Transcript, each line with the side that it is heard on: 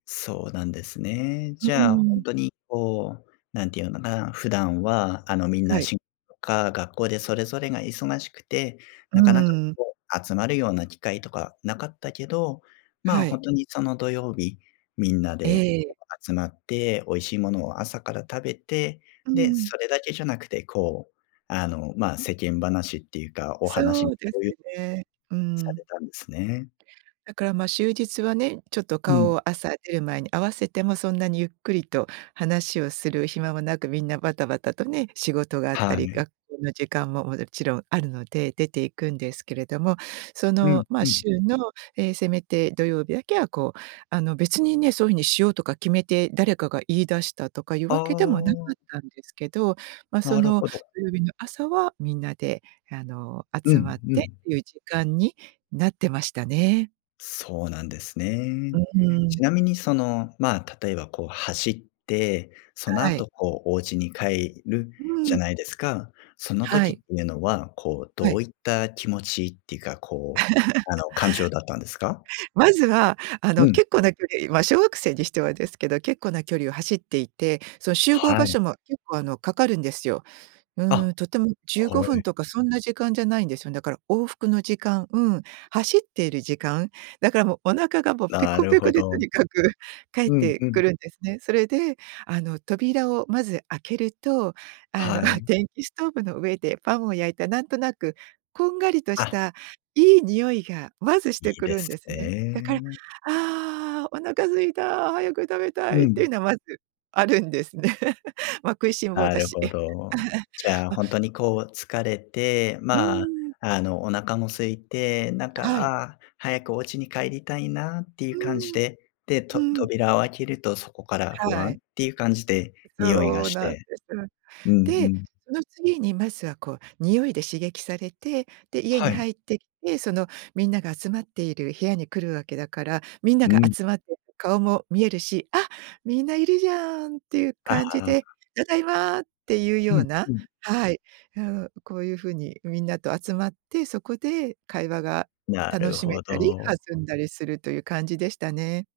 left: そうなんですね。
right: う
left: じ
right: ー
left: ゃあ、ほん
right: ん。
left: とに、こう、なんて言うのかな、普段は、あの、みん
right: は
left: な、
right: い。
left: しか、学校でそれぞれが忙しくて、
right: う
left: なかなか、
right: ーん。
left: こう、集まるような機会とかなかったけど、まあ、
right: は
left: ほん
right: い。
left: とに、その土曜日、みんなで
right: ええ。
left: 集まって、美味しいものを朝から食べて、
right: うー
left: で、
right: ん。
left: それだけじゃなくて、こう、あの、まあ、世間話っていうか、お話、
right: そうです
left: 共有
right: ね、うー
left: さ
right: ん。
left: れたんですね。
right: だから、ま、週日はね、ちょっと
left: う
right: 顔
left: ん。
right: を、朝出る前に合わせてもそんなにゆっくりと話をする暇もなく、みんなバタバタとね、仕事があった
left: は
right: り、
left: い。
right: 学校の時間ももちろんあるので、出ていくんですけれども、そ
left: うん
right: の、まあ、
left: うん。
right: 週の、ええ、せめて土曜日だけは、こうあの、別にね、そお風にしようとか決めて誰かが言い出したとかゆう
left: あ
right: わけでもなか
left: あ。
right: ったんですけど、ま、
left: な
right: そ
left: る
right: の、
left: ほど。
right: 土曜日の朝は、みんなで、あの、
left: う
right: 集ま
left: ん
right: っ
left: う
right: てって
left: ん。
right: ゆう時間になってましたね。
left: そうなんですね。
right: うん、うー
left: ち
right: ん。
left: なみに、その、まあ、例えば、こう、走って、その
right: はい。
left: 後、こう、おうちに帰る
right: う
left: じ
right: ー
left: ゃ
right: ん。
left: ないですか。その
right: は
left: 時って
right: い。
left: いうのは、こう、
right: は
left: どう
right: い。
left: いった気持ちっていうか、こう、あの、感情だったんですか？
right: まずは、あの、
left: うん。
right: 結構な距離まあ、小学生にしてはですけど、結構な距離を走っていて、その集合場
left: はい。
right: 所も結構、あの、かかるんですよ。う
left: あ、
right: ーん、とてもじゅうご
left: は
right: ふん
left: い。
right: とかそんな時間じゃないんですよ。だから往復の時間、うん、走っている時間。だから、も、お腹がもうペ
left: な
right: コ
left: る
right: ペコ
left: ほ
right: でと
left: ど。
right: にかく帰っ
left: うん
right: て
left: う
right: く
left: ん。
right: るんですね。それで、あの、扉をまず開けると、あの、
left: は い。
right: 電気ストーブの上でパンを焼いた、なんとなくこんがりとし
left: あ。
right: たいい匂いがまずし
left: い
right: て
left: い
right: く
left: で
right: るん
left: す
right: です
left: ね
right: ね。だから、
left: え。
right: 「ああ、お腹空いた、早く食べた
left: う
right: い」って
left: ん。
right: いうの、まず、あるんですね。ま、食いしん坊
left: な
right: だ
left: る
right: し。
left: ほ
right: え。
left: ど。じゃあ、
right: ま
left: ほんとに、こう、疲れて、
right: うー
left: まあ、
right: ん。
left: あの、お腹も空いて、なんか、
right: はい。
left: 「ああ、早くおうちに帰りたいな」っていう
right: う
left: 感じ
right: ーん。
left: で、で、と
right: うん。
left: 扉を開けると、そこから、ふ
right: は
left: わんっ
right: い。
left: ていう感じで匂いが
right: そう
left: し
right: なんで
left: て。
right: す。
left: うんう
right: で、
left: ん。
right: その次に、まずは、こう、匂いで刺激されて、で、家
left: は
right: に
left: い。
right: 入ってきて、その、みんなが集まっている部屋に来るわけだから、みんな
left: う
right: が
left: ん。
right: 集まっていて顔も見えるし、「あ！みんないるじゃん」っていう
left: あ、は
right: 感じ
left: あ。
right: で、「ただいま！」って言うよ
left: う
right: う
left: ん
right: な、
left: うん。
right: はい、うん、こういうふうにみんなと集まって、そこで会話が
left: な
right: 楽
left: る
right: しめ
left: ほ
right: たり、
left: ど。
right: 弾んだりするという感じでしたね。